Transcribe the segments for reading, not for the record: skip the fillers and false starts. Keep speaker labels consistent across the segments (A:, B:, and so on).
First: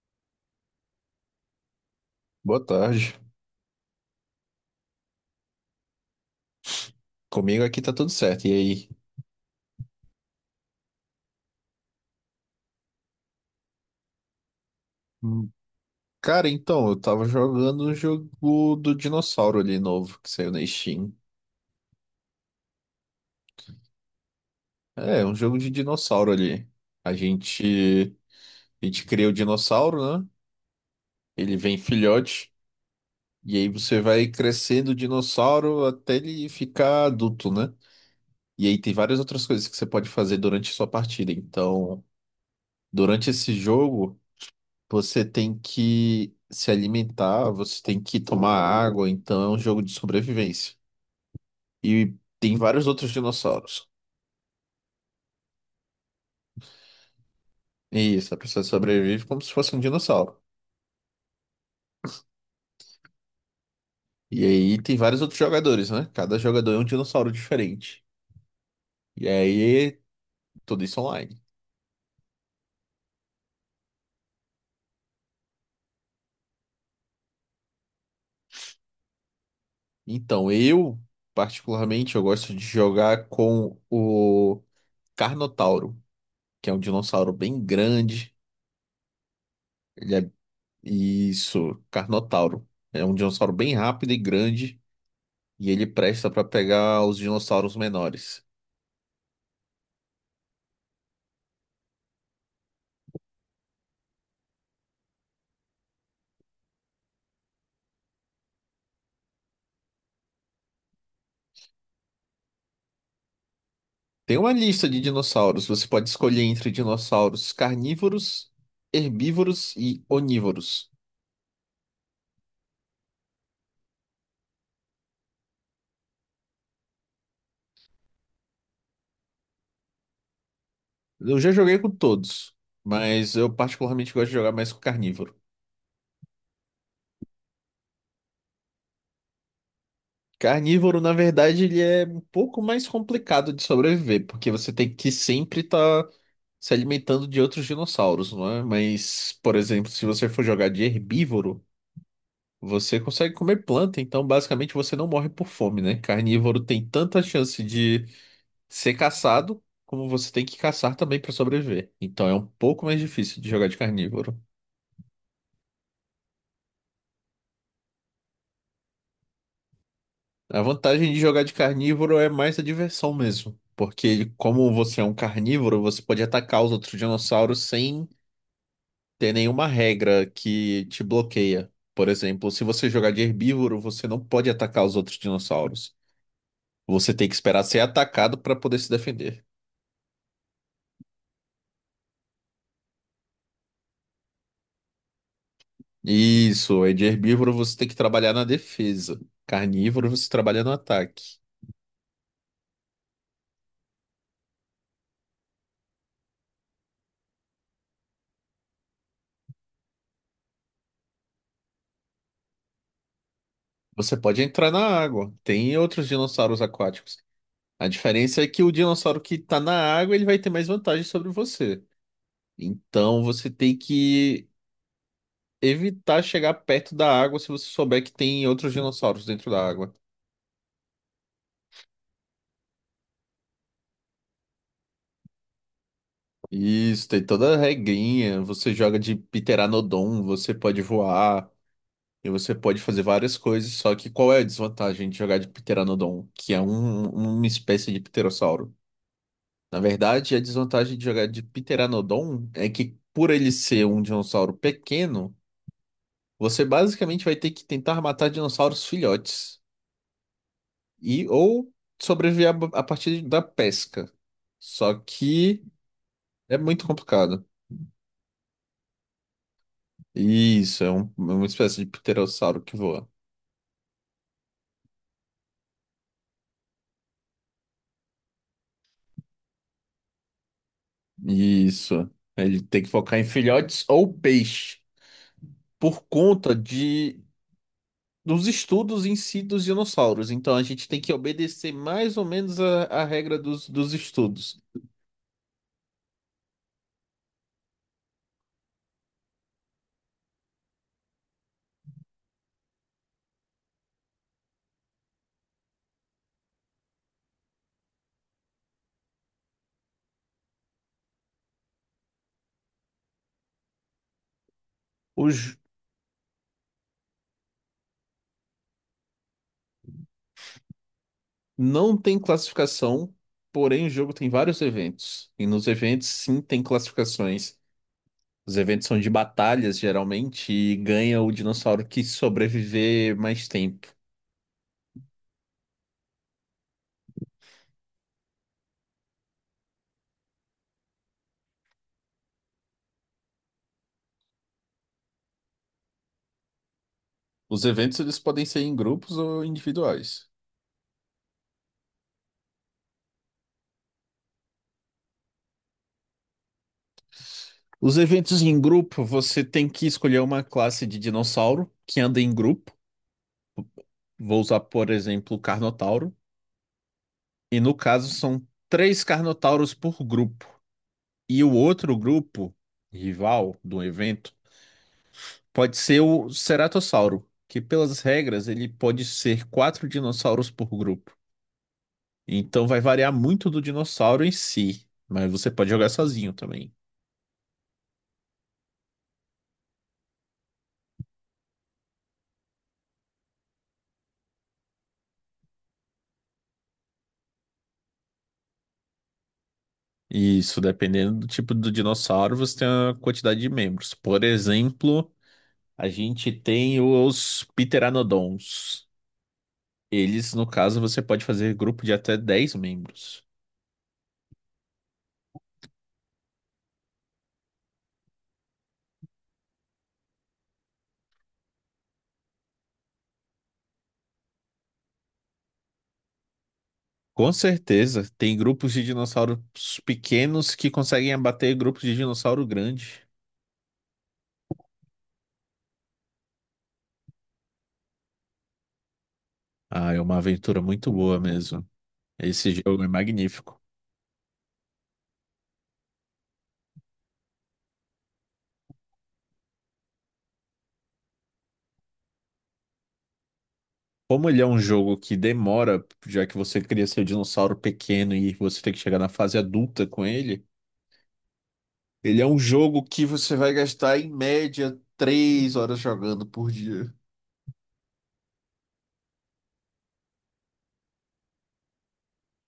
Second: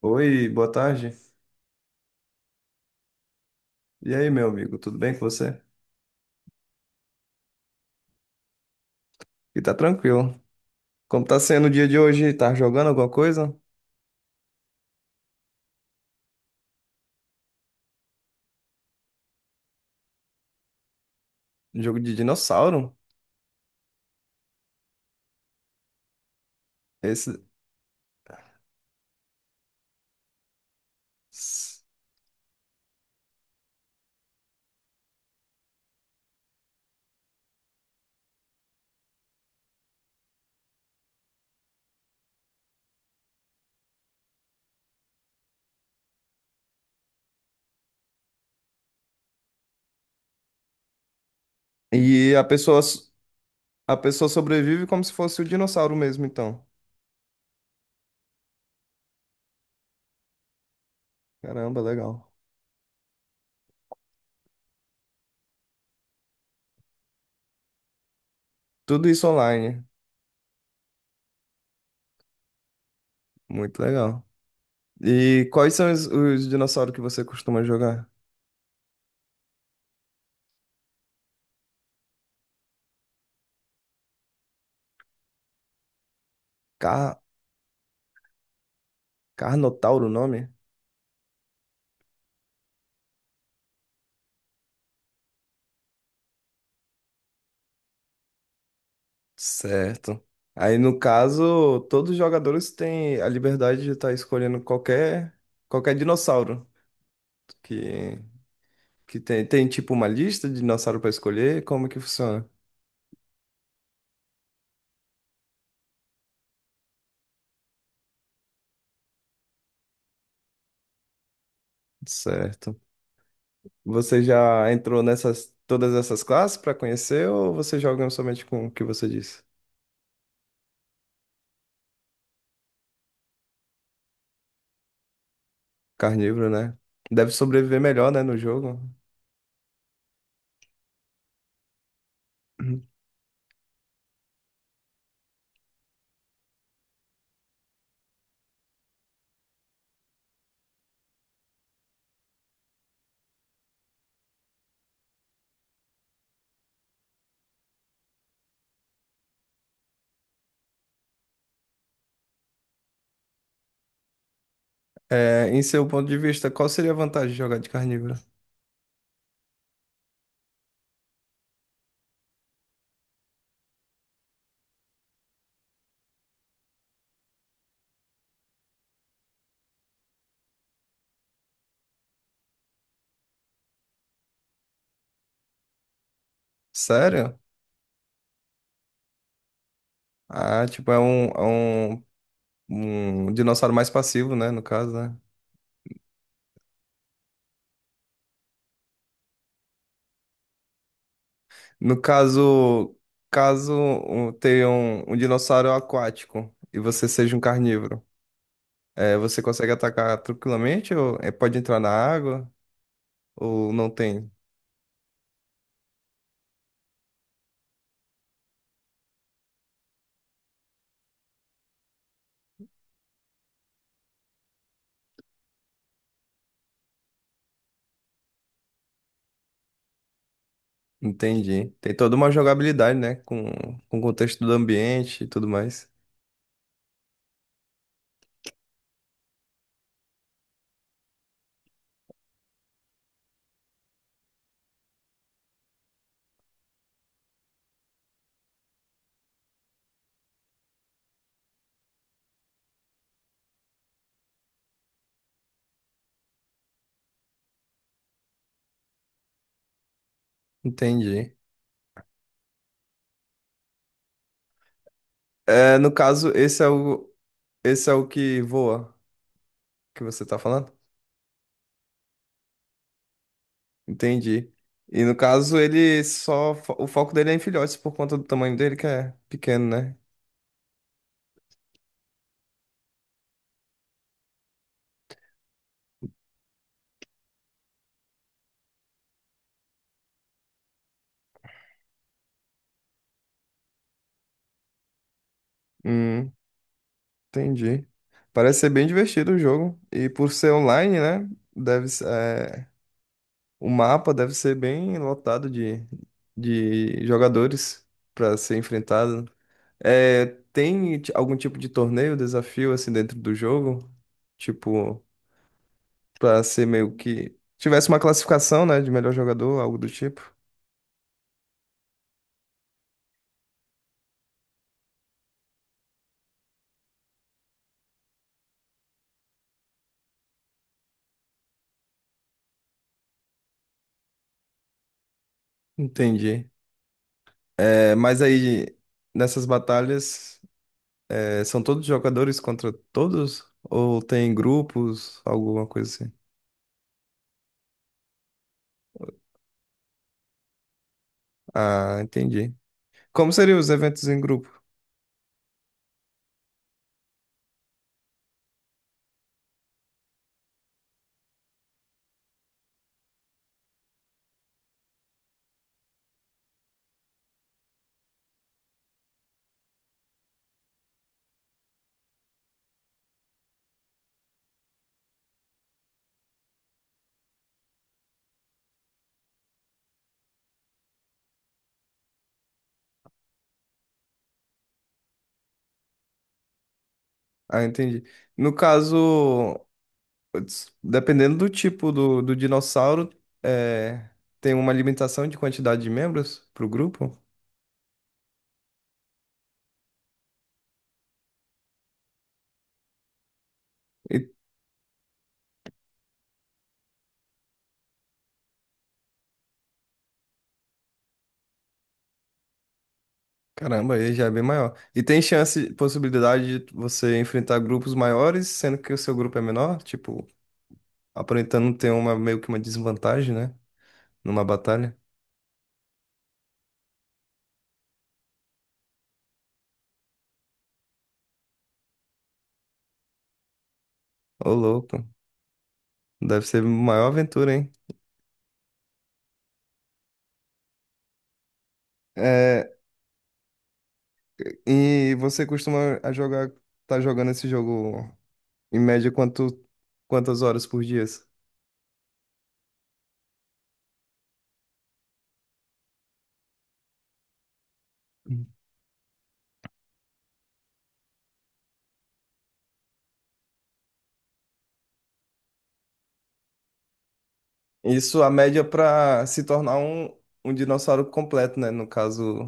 A: Oi, boa tarde.
B: Boa tarde.
A: E aí, meu amigo, tudo bem com você?
B: Comigo aqui tá tudo certo. E aí?
A: E tá tranquilo. Como tá sendo o dia de hoje? Tá jogando alguma coisa?
B: Hum. Cara, então, eu tava jogando um jogo do dinossauro ali novo, que saiu na Steam.
A: Jogo de dinossauro?
B: É, um jogo de dinossauro ali. A
A: Esse...
B: gente, a gente cria o dinossauro, né? Ele vem filhote. E aí você vai crescendo o dinossauro até ele ficar adulto, né? E aí tem várias outras coisas que você pode fazer durante a sua partida. Então, durante esse jogo. Você tem que se alimentar, você tem que tomar água, então é um jogo de sobrevivência. E
A: E
B: tem vários outros dinossauros.
A: a pessoa sobrevive como se fosse o dinossauro mesmo, então.
B: Isso, a pessoa sobrevive como se fosse um dinossauro.
A: Caramba, legal.
B: E aí tem vários outros jogadores, né? Cada jogador é um dinossauro diferente.
A: Tudo isso
B: E
A: online.
B: aí, tudo isso online.
A: Muito legal. E quais são os dinossauros que você costuma jogar?
B: Então, eu, particularmente, eu gosto de jogar com o Carnotauro, que é um
A: Car...
B: dinossauro bem grande.
A: Carnotauro o
B: Ele é...
A: nome?
B: Isso, Carnotauro. É um dinossauro bem rápido e grande. E ele presta para pegar os dinossauros menores.
A: Certo. Aí, no caso, todos os jogadores têm a liberdade de estar escolhendo qualquer dinossauro que, que tem. Tem, tipo, uma lista de dinossauro para escolher? Como que funciona?
B: Tem uma lista de dinossauros. Você pode escolher entre dinossauros carnívoros, herbívoros e onívoros.
A: Certo. Você já entrou nessas, todas essas classes para conhecer ou você joga somente com o que você disse?
B: Eu já joguei com todos, mas eu particularmente gosto de jogar mais com carnívoro.
A: Carnívoro, né? Deve sobreviver melhor, né, no jogo.
B: Carnívoro, na verdade, ele é um pouco
A: Uhum.
B: mais complicado de sobreviver, porque você tem que sempre estar se alimentando de outros dinossauros, não é? Mas, por exemplo, se você for jogar de herbívoro, você consegue comer planta, então basicamente você não morre por fome, né? Carnívoro tem tanta chance de ser caçado, como você tem que caçar também para sobreviver. Então é um pouco mais difícil de jogar de carnívoro.
A: É, em seu ponto de vista, qual seria a vantagem de jogar de carnívoro?
B: A vantagem de jogar de carnívoro é mais a diversão mesmo, porque como você é um carnívoro, você pode atacar os outros dinossauros sem ter nenhuma regra que te bloqueia. Por exemplo, se você jogar de herbívoro, você não pode atacar os outros dinossauros. Você tem que
A: Sério?
B: esperar ser atacado para poder se defender.
A: Ah, tipo, é um um dinossauro mais passivo, né? No caso, né?
B: Isso, é de herbívoro você tem que trabalhar na defesa. Carnívoro você trabalha no ataque.
A: No caso, tenha um, um dinossauro aquático e você seja um carnívoro, é, você consegue atacar tranquilamente ou é, pode entrar na água ou não
B: Você
A: tem?
B: pode entrar na água. Tem outros dinossauros aquáticos. A diferença é que o dinossauro que tá na água, ele vai ter mais vantagem sobre você. Então você tem que evitar chegar perto da água se você souber que tem outros dinossauros dentro da água.
A: Entendi. Tem toda uma jogabilidade, né? Com o contexto do ambiente e tudo mais.
B: Isso, tem toda a regrinha. Você joga de Pteranodon, você pode voar. E você pode fazer várias coisas, só que qual é a desvantagem de jogar de Pteranodon, que é uma espécie de pterossauro? Na verdade, a desvantagem de jogar de Pteranodon é que, por ele ser um dinossauro pequeno, você basicamente vai ter que tentar matar dinossauros filhotes e
A: Entendi.
B: ou sobreviver a partir da pesca. Só que
A: É, no caso,
B: é muito complicado.
A: esse é o que voa que você tá falando?
B: Isso, é, é uma espécie de pterossauro que voa.
A: Entendi. E no caso, O foco dele é em filhotes por conta do tamanho dele, que é pequeno, né?
B: Isso. Ele tem que focar em filhotes ou peixe por conta de dos estudos em si dos dinossauros. Então a gente tem que obedecer mais ou menos a regra dos estudos.
A: Hum, entendi. Parece ser bem divertido o jogo. E por ser online, né? Deve, o mapa deve ser bem lotado de jogadores para ser enfrentado. É, tem algum tipo de torneio, desafio assim dentro do jogo? Tipo,
B: Os,
A: para ser meio que. Tivesse uma classificação, né? De melhor jogador, algo do tipo.
B: não tem classificação, porém o jogo tem vários eventos. E nos eventos sim tem classificações. Os eventos são de batalhas, geralmente, e ganha o dinossauro que sobreviver mais tempo.
A: Entendi. É, mas aí, nessas batalhas, é, são todos jogadores contra todos? Ou tem grupos, alguma coisa assim?
B: Os eventos eles podem ser em grupos ou individuais.
A: Ah, entendi. Como seriam os eventos em grupo?
B: Os eventos em grupo, você tem que escolher uma classe de dinossauro que anda em grupo. Vou usar, por exemplo, o Carnotauro. E no caso, são 3 Carnotauros por grupo. E o outro grupo, rival do evento, pode ser o Ceratossauro, que pelas regras ele pode ser 4 dinossauros por grupo. Então vai variar muito do dinossauro em si, mas você pode jogar sozinho também.
A: Ah, entendi. No caso, putz, dependendo do tipo do dinossauro, é, tem uma limitação de quantidade de membros para o grupo?
B: Isso, dependendo do tipo do dinossauro, você tem uma quantidade de membros. Por
A: E,
B: exemplo, a gente tem os Pteranodons. Eles, no caso, você pode fazer grupo de até 10 membros.
A: caramba, aí já é bem maior. E tem chance, possibilidade de você enfrentar grupos maiores, sendo que o seu grupo é menor? Tipo, aparentando ter uma meio que uma desvantagem, né? Numa batalha?
B: Com certeza, tem grupos de dinossauros pequenos que conseguem abater grupos de dinossauro grande.
A: Ô, louco. Deve ser a maior aventura, hein?
B: Ah, é uma aventura muito boa mesmo. Esse
A: É,
B: jogo é magnífico.
A: e você costuma a jogar, tá jogando esse jogo em média quanto, quantas horas por dia?
B: Como ele é um jogo que demora, já que você cria seu dinossauro pequeno e você tem que chegar na fase adulta com ele, ele é um jogo que você vai gastar em média 3 horas jogando por dia.
A: Isso, a média para se tornar um dinossauro completo, né? No caso,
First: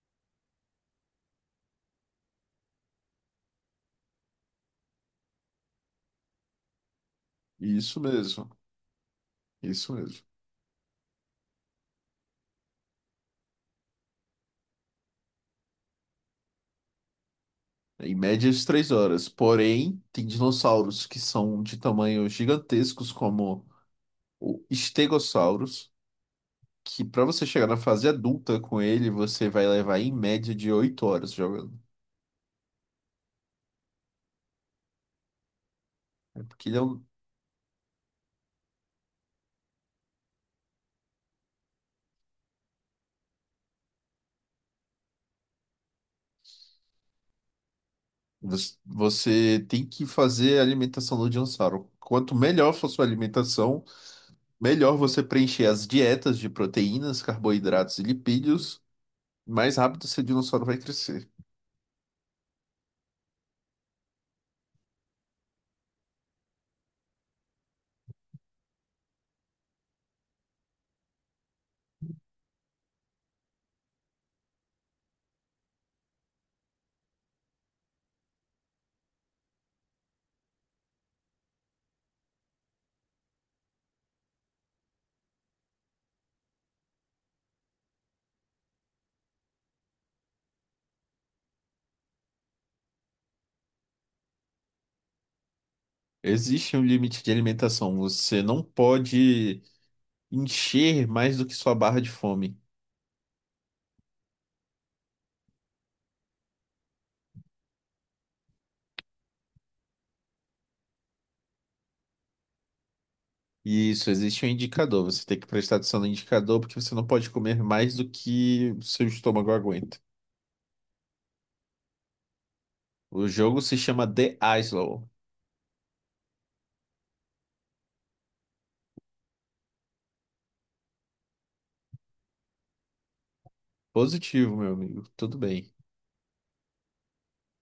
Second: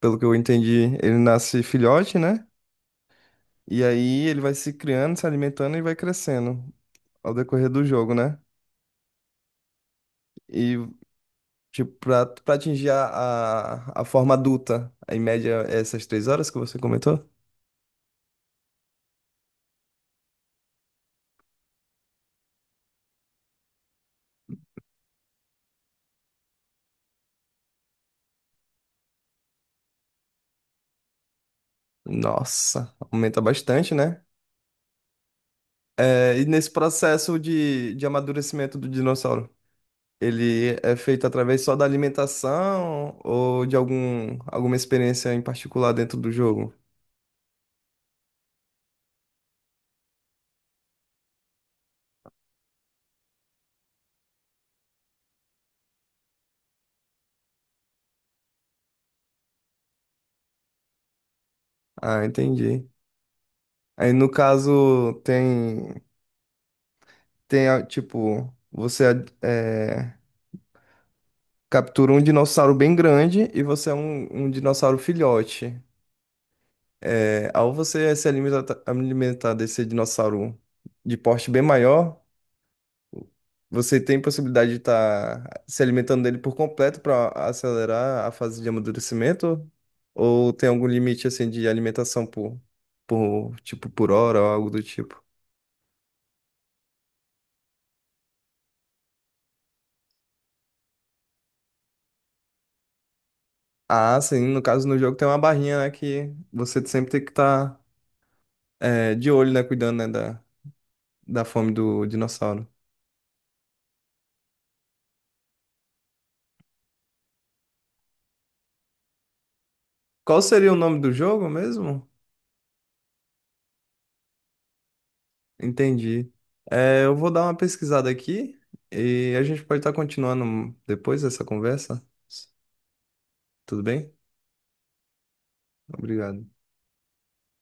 A: pelo que eu entendi, ele nasce filhote, né? E aí ele vai se criando, se alimentando e vai crescendo ao decorrer do
B: Isso
A: jogo, né?
B: mesmo, isso mesmo.
A: E tipo, pra atingir a forma adulta, em média, essas 3 horas que você comentou?
B: Em média de 3 horas. Porém, tem dinossauros que são de tamanhos gigantescos, como o Stegosaurus, que para você chegar na fase adulta com ele, você vai levar em média de 8 horas jogando.
A: Nossa, aumenta bastante, né? É,
B: É
A: e
B: porque
A: nesse
B: ele é um...
A: processo de amadurecimento do dinossauro, ele é feito através só da alimentação ou de algum, alguma experiência em particular dentro do jogo?
B: Você tem que fazer a alimentação do dinossauro. Quanto melhor for sua alimentação, melhor você preencher as dietas de proteínas, carboidratos e lipídios, mais rápido seu dinossauro vai crescer.
A: Ah, entendi. Aí no caso, tem, tem ah, tipo, você é, captura um dinossauro bem grande e você é um dinossauro filhote. É, ao você se alimenta- alimentar desse dinossauro de porte bem maior, você tem possibilidade de estar se alimentando dele por completo para acelerar a fase de amadurecimento? Ou tem algum limite assim de alimentação por tipo por hora ou algo do tipo?
B: Existe um limite de alimentação. Você não pode encher mais do que sua barra de fome.
A: Ah, sim, no caso no jogo tem uma barrinha, né, que você sempre tem que estar de olho, né, cuidando, né, da, da fome do dinossauro.
B: Isso, existe um indicador. Você tem que prestar atenção no indicador porque você não pode comer mais do que o seu estômago aguenta.
A: Qual seria o nome do jogo mesmo?
B: O jogo se chama The Islo.
A: Entendi. É, eu vou dar uma pesquisada aqui e a gente pode estar continuando depois dessa conversa. Tudo bem?
B: Positivo, meu amigo. Tudo bem.
A: Obrigado.